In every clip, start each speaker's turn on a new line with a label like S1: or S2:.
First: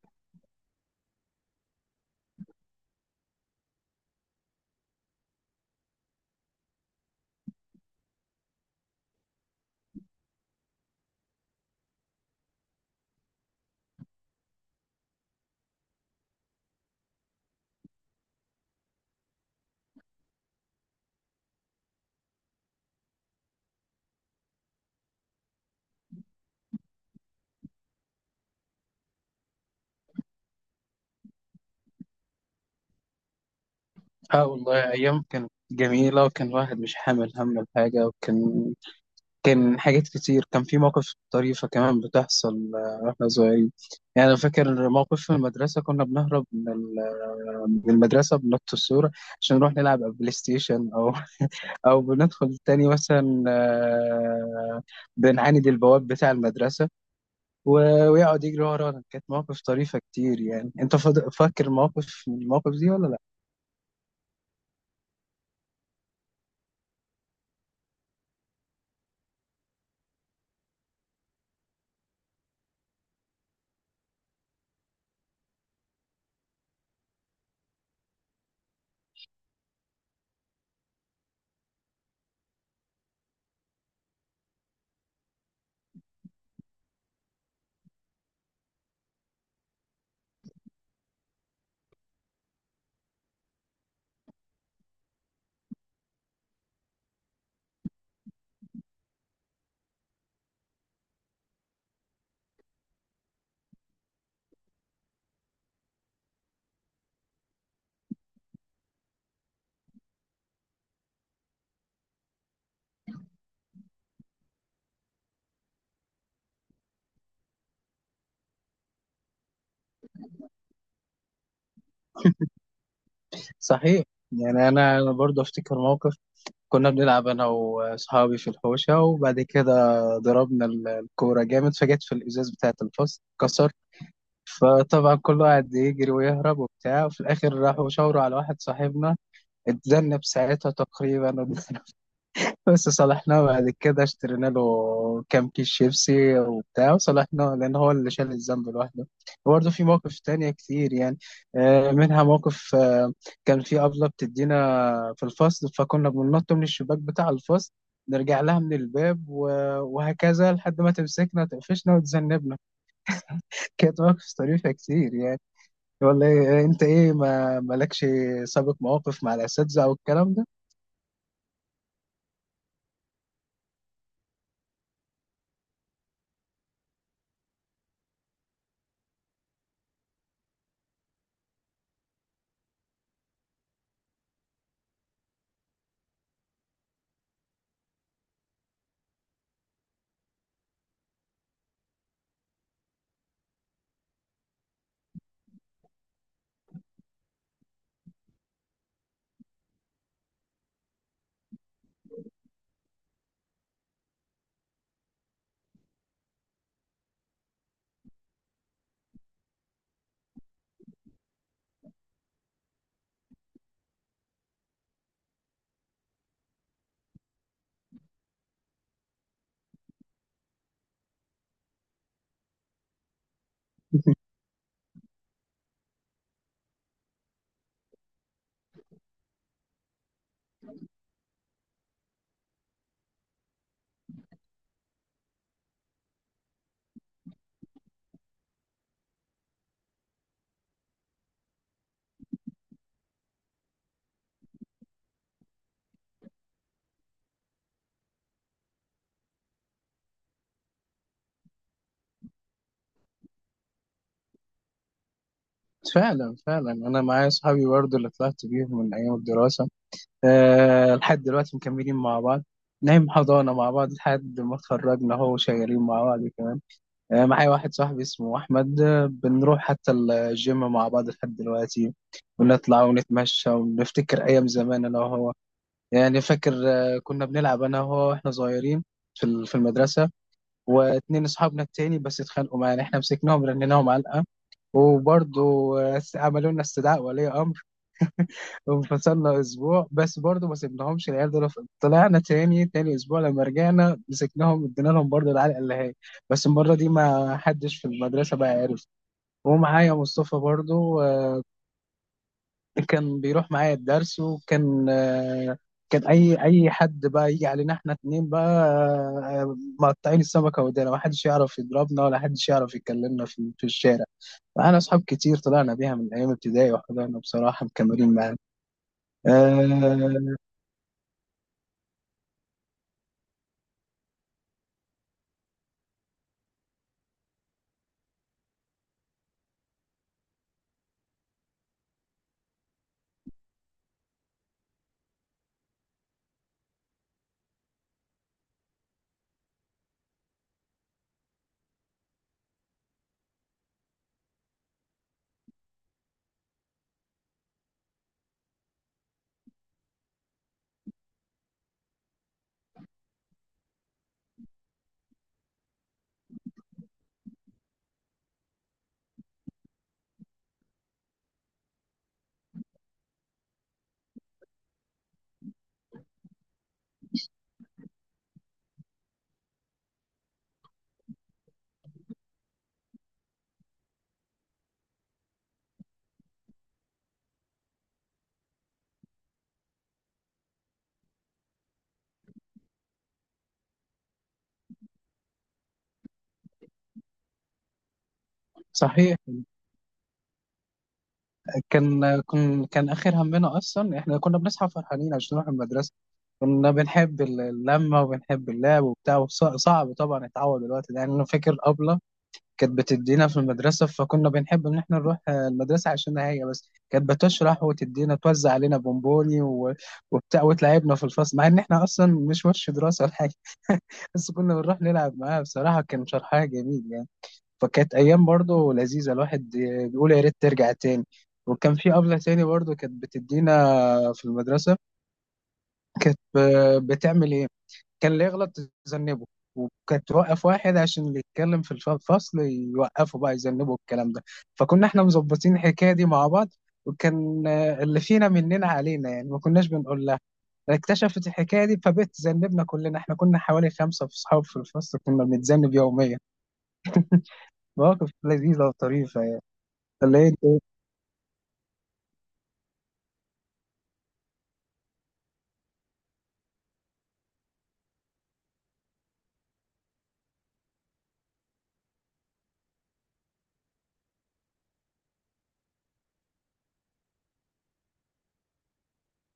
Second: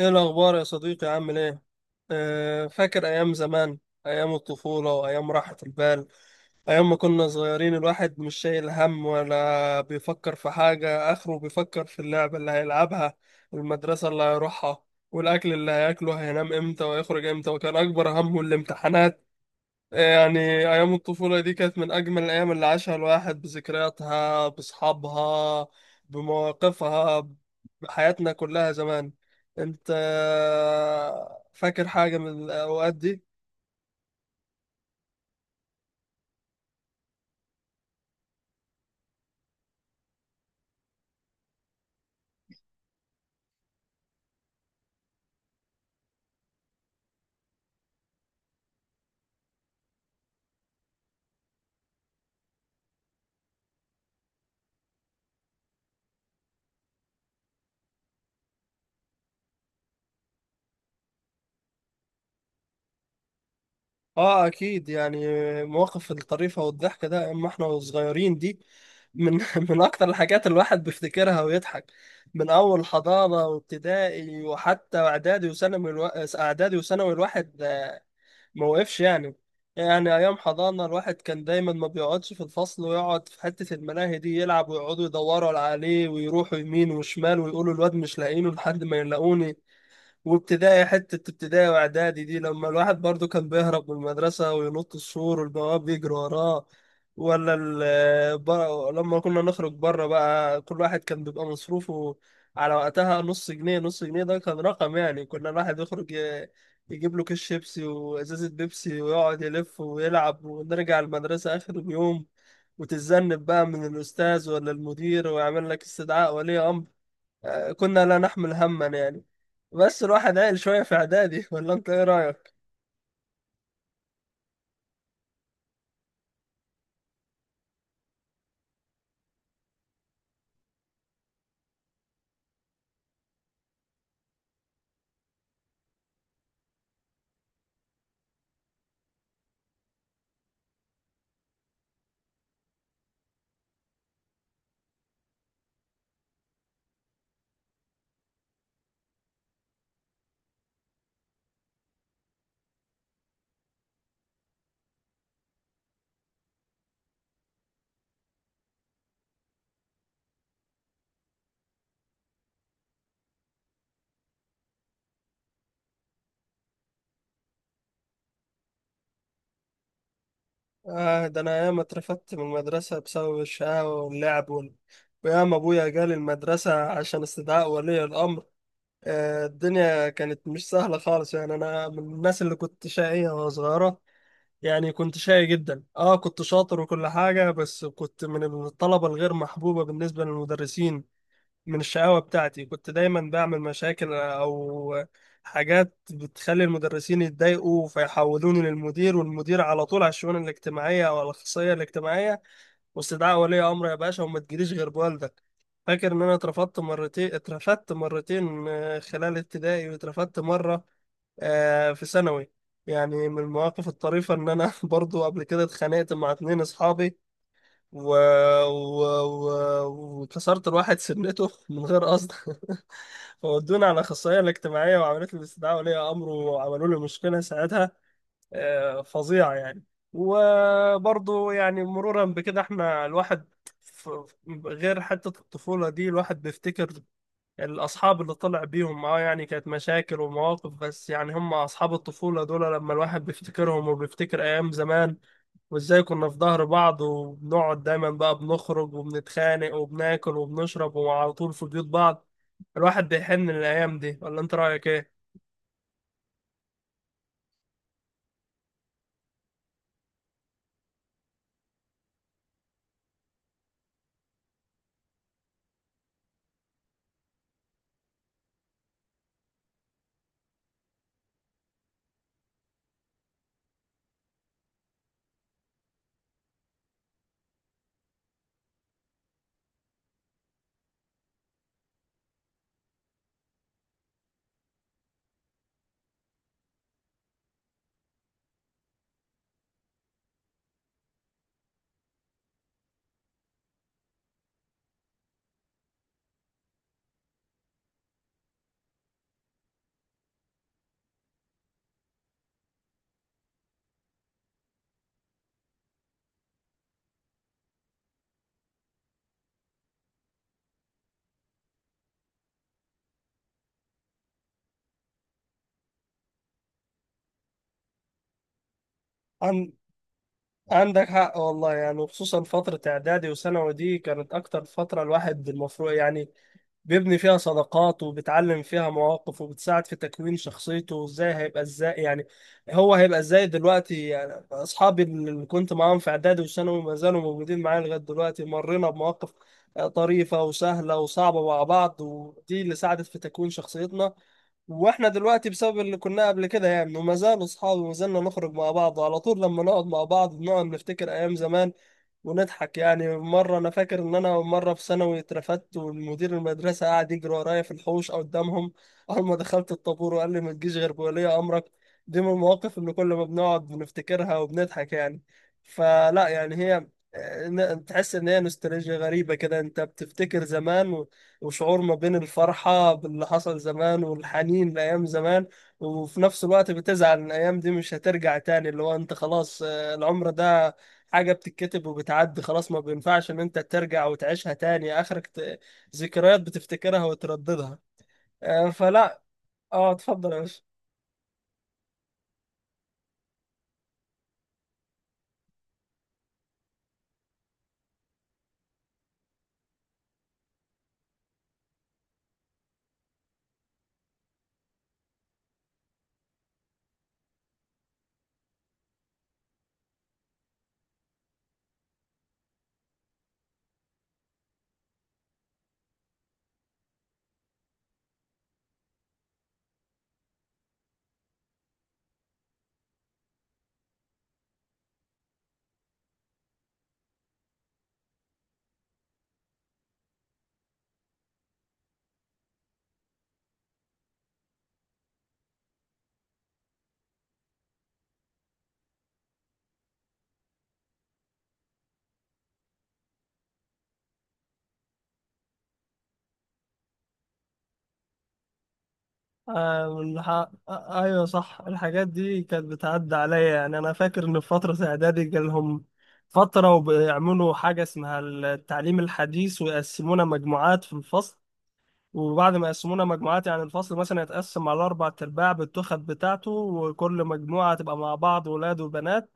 S1: ايه الاخبار يا صديقي؟ عامل ايه؟ أه، فاكر ايام زمان، ايام الطفوله وايام راحه البال، ايام ما كنا صغيرين الواحد مش شايل هم ولا بيفكر في حاجه اخره، بيفكر في اللعبه اللي هيلعبها والمدرسه اللي هيروحها والاكل اللي هياكله، هينام امتى ويخرج امتى، وكان اكبر همه الامتحانات. يعني أيام الطفولة دي كانت من أجمل الأيام اللي عاشها الواحد، بذكرياتها بأصحابها بمواقفها، بحياتنا كلها زمان. أنت فاكر حاجة من الأوقات دي؟
S2: اه والله ايام كانت جميله، وكان الواحد مش حامل هم الحاجه. وكان حاجات كتير. كان في مواقف طريفه كمان بتحصل واحنا صغيرين. يعني انا فاكر موقف في المدرسه. كنا بنهرب من المدرسه، بنط السور عشان نروح نلعب على البلاي ستيشن، او بندخل تاني مثلا بنعاند البواب بتاع المدرسه، ويقعد يجري ورانا. كانت مواقف طريفه كتير يعني. انت فاكر موقف من المواقف دي ولا لا؟
S1: آه أكيد يعني، مواقف الطريفة والضحكة ده أما إحنا صغيرين دي من من أكتر الحاجات الواحد بيفتكرها ويضحك، من أول حضانة وابتدائي وحتى إعدادي وثانوي الواحد ما وقفش يعني. يعني أيام حضانة الواحد كان دايما ما بيقعدش في الفصل، ويقعد في حتة الملاهي دي يلعب، ويقعدوا يدوروا عليه ويروحوا يمين وشمال ويقولوا الواد مش لاقيينه لحد ما يلاقوني. وابتدائي، حتة ابتدائي واعدادي دي لما الواحد برضو كان بيهرب من المدرسة وينط السور والبواب يجري وراه. لما كنا نخرج بره بقى كل واحد كان بيبقى مصروفه على وقتها نص جنيه، نص جنيه ده كان رقم يعني، كنا الواحد يخرج يجيب له كيس شيبسي وازازة بيبسي ويقعد يلف ويلعب، ونرجع المدرسة آخر اليوم وتتذنب بقى من الأستاذ ولا المدير، ويعمل لك استدعاء ولي أمر. آه، كنا لا نحمل هما يعني، بس الواحد عقل شوية في إعدادي. ولا أنت إيه رأيك؟
S2: صحيح. يعني انا برضه افتكر موقف. كنا بنلعب انا واصحابي في الحوشه، وبعد كده ضربنا الكوره جامد، فجت في الازاز بتاعه الفصل، اتكسر. فطبعا كل واحد يجري ويهرب وبتاع، وفي الاخر راحوا شاوروا على واحد صاحبنا، اتذنب ساعتها تقريبا. بس صلحناه بعد كده، اشترينا له كام كيس شيبسي وبتاع، وصلحناه لأن هو اللي شال الذنب لوحده. وبرضه في مواقف تانية كتير يعني. منها موقف، كان في أبلة بتدينا في الفصل، فكنا بننط من الشباك بتاع الفصل، نرجع لها من الباب وهكذا، لحد ما تمسكنا تقفشنا وتذنبنا. كانت مواقف طريفة كتير يعني. ولا انت ايه، ما مالكش سابق مواقف مع الأساتذة او الكلام ده؟
S1: آه ده أنا ياما اترفدت من المدرسة بسبب الشقاوة واللعب وياما أبويا جالي المدرسة عشان استدعاء ولي الأمر. آه، الدنيا كانت مش سهلة خالص يعني، أنا من الناس اللي كنت شقية وأنا صغيرة، يعني كنت شقي جدا، كنت شاطر وكل حاجة، بس كنت من الطلبة الغير محبوبة بالنسبة للمدرسين. من الشقاوة بتاعتي كنت دايما بعمل مشاكل أو حاجات بتخلي المدرسين يتضايقوا، فيحولوني للمدير، والمدير على طول على الشؤون الاجتماعية أو على الأخصائية الاجتماعية واستدعاء ولي أمر يا باشا، وما تجيليش غير بوالدك. فاكر إن أنا اترفضت مرتين، اترفدت مرتين خلال ابتدائي، واترفدت مرة في ثانوي. يعني من المواقف الطريفة إن أنا برضو قبل كده اتخانقت مع اتنين أصحابي و... و... وكسرت الواحد سنته من غير قصد. فودوني على الأخصائية الاجتماعية، وعملت لي استدعاء ولي أمر، وعملوا لي مشكلة ساعتها فظيعة يعني. وبرضه يعني مرورا بكده احنا الواحد، ف- غير حتة الطفولة دي الواحد بيفتكر الأصحاب اللي طلع بيهم، يعني كانت مشاكل ومواقف بس، يعني هم أصحاب الطفولة دول لما الواحد بيفتكرهم وبيفتكر أيام زمان، وازاي كنا في ظهر بعض، وبنقعد دايما بقى بنخرج وبنتخانق وبناكل وبنشرب، وعلى طول في بيوت بعض. الواحد بيحن للأيام دي. ولا انت رأيك ايه؟
S2: فعلا فعلا. انا معايا اصحابي برضه اللي طلعت بيهم من ايام الدراسه. أه، لحد دلوقتي مكملين مع بعض، نايم حضانه مع بعض لحد ما اتخرجنا، هو شغالين مع بعض كمان. أه، معايا واحد صاحبي اسمه احمد، بنروح حتى الجيم مع بعض لحد دلوقتي، ونطلع ونتمشى ونفتكر ايام زمان انا وهو. يعني فاكر، كنا بنلعب انا وهو واحنا صغيرين في في المدرسه، واتنين اصحابنا التاني بس اتخانقوا معانا، احنا مسكناهم رنيناهم علقه. وبرضه عملوا لنا استدعاء ولي امر، وانفصلنا اسبوع. بس برضه ما سيبناهمش العيال دول، طلعنا تاني. تاني اسبوع لما رجعنا مسكناهم، ادينا لهم برضه العلقه اللي هي، بس المره دي ما حدش في المدرسه بقى عارف. ومعايا مصطفى برضه، كان بيروح معايا الدرس، وكان، كان اي حد بقى يجي علينا احنا اتنين بقى، مقطعين السمكه ودانا. ما حدش يعرف يضربنا ولا حدش يعرف يكلمنا في الشارع. معانا أصحاب كتير طلعنا بيها من أيام ابتدائي وحضرنا بصراحة، مكملين معانا.
S1: عن...
S2: أه.
S1: عندك حق والله يعني، وخصوصا فترة إعدادي وثانوي دي كانت أكتر فترة الواحد المفروض يعني بيبني فيها صداقات، وبتعلم فيها مواقف، وبتساعد في تكوين شخصيته وازاي هيبقى، ازاي يعني هو هيبقى ازاي دلوقتي. يعني اصحابي اللي كنت معاهم في اعدادي وثانوي ما زالوا موجودين معايا لغايه دلوقتي، مرينا بمواقف طريفه وسهله وصعبه مع بعض، ودي اللي ساعدت في تكوين شخصيتنا، واحنا دلوقتي بسبب اللي كنا قبل كده يعني، وما زالوا اصحابي وما زلنا نخرج مع بعض، وعلى طول لما نقعد مع بعض بنقعد نفتكر ايام زمان ونضحك. يعني مرة أنا فاكر إن أنا مرة في ثانوي اترفدت، والمدير المدرسة قعد يجري ورايا في الحوش أو قدامهم أول ما دخلت الطابور، وقال لي ما تجيش غير بولي أمرك. دي من المواقف اللي كل ما بنقعد بنفتكرها وبنضحك يعني. فلا، يعني هي تحس إن هي نوستالجيا غريبة كده، أنت بتفتكر زمان، وشعور ما بين الفرحة باللي حصل زمان والحنين لأيام زمان، وفي نفس الوقت بتزعل إن الأيام دي مش هترجع تاني، اللي هو أنت خلاص، العمر ده حاجة بتتكتب وبتعدي خلاص، ما بينفعش ان انت ترجع وتعيشها تاني، اخرك ذكريات بتفتكرها وترددها
S2: صحيح.
S1: فلا. اه اتفضل يا باشا.
S2: كان آخر همنا أصلا، إحنا كنا بنصحى فرحانين عشان نروح المدرسة. كنا بنحب اللمة وبنحب اللعب وبتاع. صعب طبعا اتعود الوقت ده. يعني أنا فاكر أبلة كانت بتدينا في المدرسة، فكنا بنحب إن إحنا نروح المدرسة عشان هي بس كانت بتشرح وتدينا، توزع علينا بونبوني وبتاع، وتلعبنا في الفصل، مع إن إحنا أصلا مش وش دراسة ولا حاجة، بس كنا بنروح نلعب معاه. بصراحة كان شرحها جميل يعني، فكانت أيام برضه لذيذة. الواحد بيقول يا ريت ترجع تاني. وكان في أبلة تاني برضه كانت بتدينا في المدرسة، كانت بتعمل إيه؟ كان اللي يغلط تذنبه، وكانت توقف واحد عشان اللي يتكلم في الفصل يوقفه بقى، يذنبه الكلام ده. فكنا احنا مظبطين الحكاية دي مع بعض، وكان اللي فينا مننا علينا يعني، ما كناش بنقول لها. اكتشفت الحكايه دي فبقت تذنبنا كلنا. احنا كنا حوالي خمسه في صحاب في الفصل، كنا بنتذنب يوميا. مواقف لذيذه وطريفه يعني.
S1: آه
S2: ولا
S1: الح...
S2: ايه إنت؟
S1: آه ايوه صح، الحاجات دي كانت بتعدي عليا يعني، انا فاكر ان في فترة اعدادي جالهم فترة وبيعملوا حاجة اسمها التعليم الحديث، ويقسمونا مجموعات في الفصل، وبعد ما يقسمونا مجموعات يعني الفصل مثلا يتقسم على أربع أرباع بالتخت بتاعته، وكل مجموعة تبقى مع بعض ولاد وبنات،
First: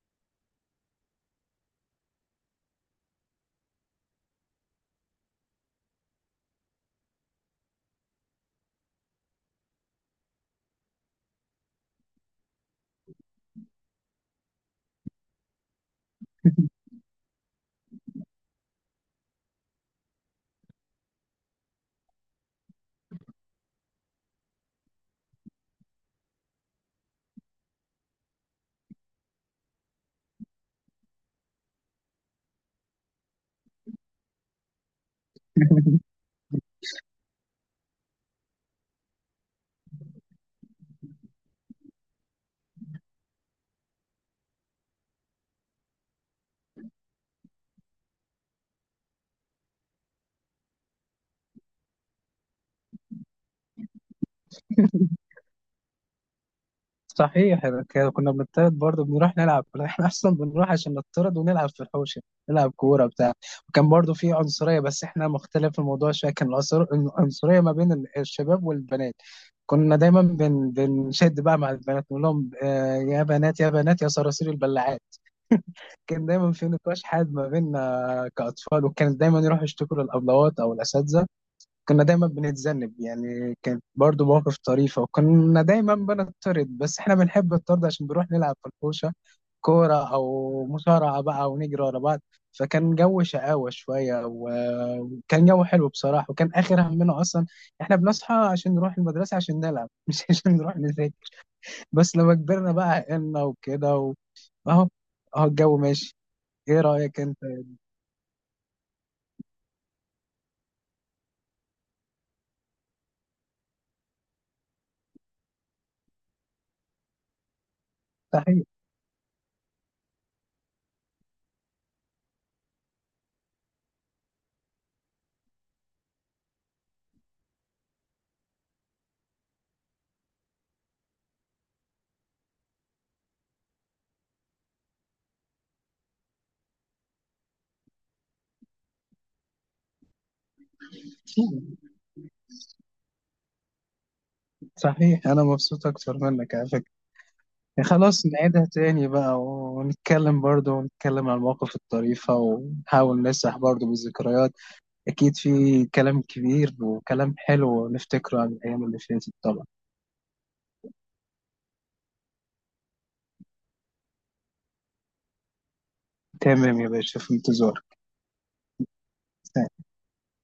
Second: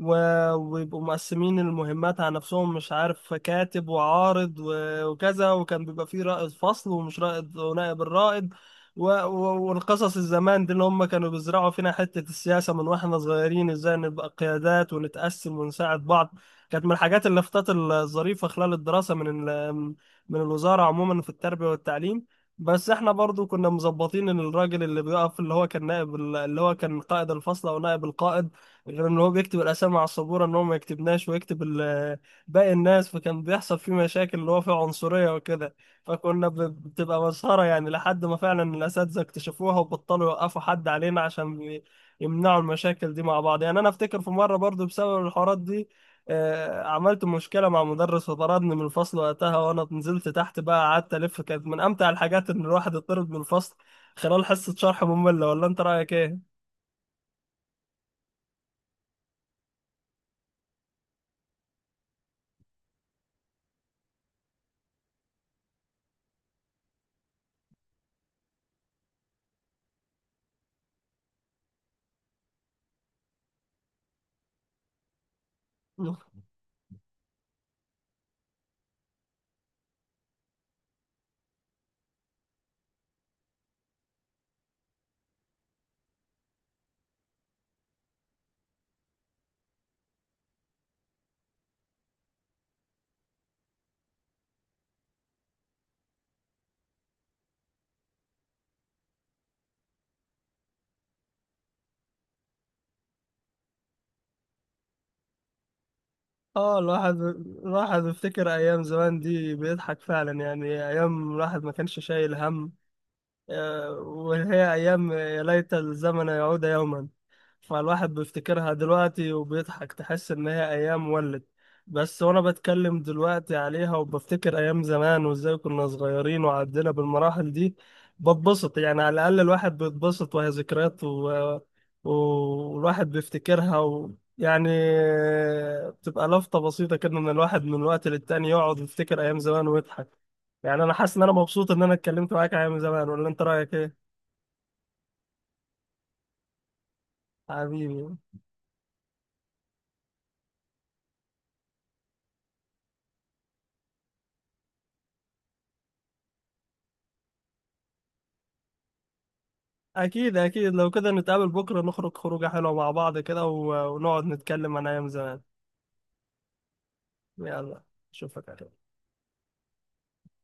S1: ويبقوا مقسمين المهمات على نفسهم، مش عارف، كاتب وعارض وكذا، وكان بيبقى فيه رائد فصل ومش رائد ونائب الرائد، والقصص الزمان دي اللي هم كانوا بيزرعوا فينا حتة السياسة من واحنا صغيرين، ازاي نبقى قيادات ونتقسم ونساعد بعض. كانت من الحاجات اللافتات الظريفة خلال الدراسة من الوزارة عموما في التربية والتعليم. بس احنا برضو كنا مظبطين ان الراجل اللي بيقف، اللي هو كان اللي هو كان قائد الفصل او نائب القائد، غير ان هو بيكتب الاسامي على السبوره، ان هو ما يكتبناش ويكتب باقي الناس، فكان بيحصل فيه مشاكل اللي هو فيه عنصريه وكده. فكنا بتبقى مسخره يعني، لحد ما فعلا الاساتذه اكتشفوها وبطلوا يوقفوا حد علينا عشان يمنعوا المشاكل دي مع بعض. يعني انا افتكر في مره برضو بسبب الحوارات دي عملت مشكله مع مدرس وطردني من الفصل وقتها، وانا نزلت تحت بقى قعدت الف. كانت من امتع الحاجات ان الواحد يطرد من الفصل خلال حصه شرح ممله. ولا انت رايك ايه؟
S2: صحيح. إحنا كنا بنطرد برضه بنروح نلعب. احنا اصلا بنروح عشان نطرد ونلعب في الحوشه، نلعب كوره بتاع. وكان برضه في عنصريه، بس احنا مختلف الموضوع شويه، كان العنصريه ما بين الشباب والبنات. كنا دايما بنشد بقى مع البنات، نقول لهم يا بنات يا بنات يا صراصير البلاعات. كان دايما في نقاش حاد ما بيننا كأطفال، وكانت دايما يروحوا يشتكوا للأبلوات أو الأساتذة. كنا دايما بنتذنب يعني، كانت برضو مواقف طريفة، وكنا دايما بنطرد. بس احنا بنحب الطرد عشان بنروح نلعب في الحوشة كورة أو مصارعة بقى، ونجري ورا بعض. فكان جو شقاوة شوية، وكان جو حلو بصراحة. وكان آخر همنا أصلا احنا بنصحى عشان نروح المدرسة عشان نلعب، مش عشان نروح نذاكر. بس لما كبرنا بقى عقلنا وكده أهو، أهو الجو ماشي.
S1: اه،
S2: إيه رأيك
S1: الواحد،
S2: أنت؟
S1: الواحد بيفتكر ايام زمان دي بيضحك فعلا، يعني ايام الواحد ما كانش شايل هم، وهي أيام يا ليت الزمن يعود يوما. فالواحد
S2: صحيح.
S1: بيفتكرها دلوقتي وبيضحك، تحس إن هي أيام ولد. بس وأنا بتكلم دلوقتي عليها وبفتكر أيام زمان، وإزاي كنا صغيرين وعدينا بالمراحل دي، بتبسط يعني، على الأقل الواحد بيتبسط وهي ذكريات، والواحد بيفتكرها يعني بتبقى لفتة بسيطة كده، إن الواحد من وقت للتاني يقعد يفتكر أيام زمان ويضحك. يعني انا حاسس ان انا مبسوط ان انا اتكلمت معاك يا من زمان. ولا انت رايك ايه؟
S2: صحيح، أنا مبسوط أكتر منك على فكرة. يعني
S1: حبيبي،
S2: خلاص نعيدها تاني بقى، ونتكلم برضه ونتكلم عن المواقف الطريفة، ونحاول نسرح برضه بالذكريات. أكيد في كلام كبير وكلام حلو نفتكره عن الأيام اللي فاتت طبعا.
S1: اكيد اكيد، لو كده نتقابل بكره نخرج خروجه حلوه مع بعض كده، ونقعد نتكلم عن ايام زمان.
S2: تمام يا باشا، في
S1: يلا،
S2: انتظارك.
S1: اشوفك على خير.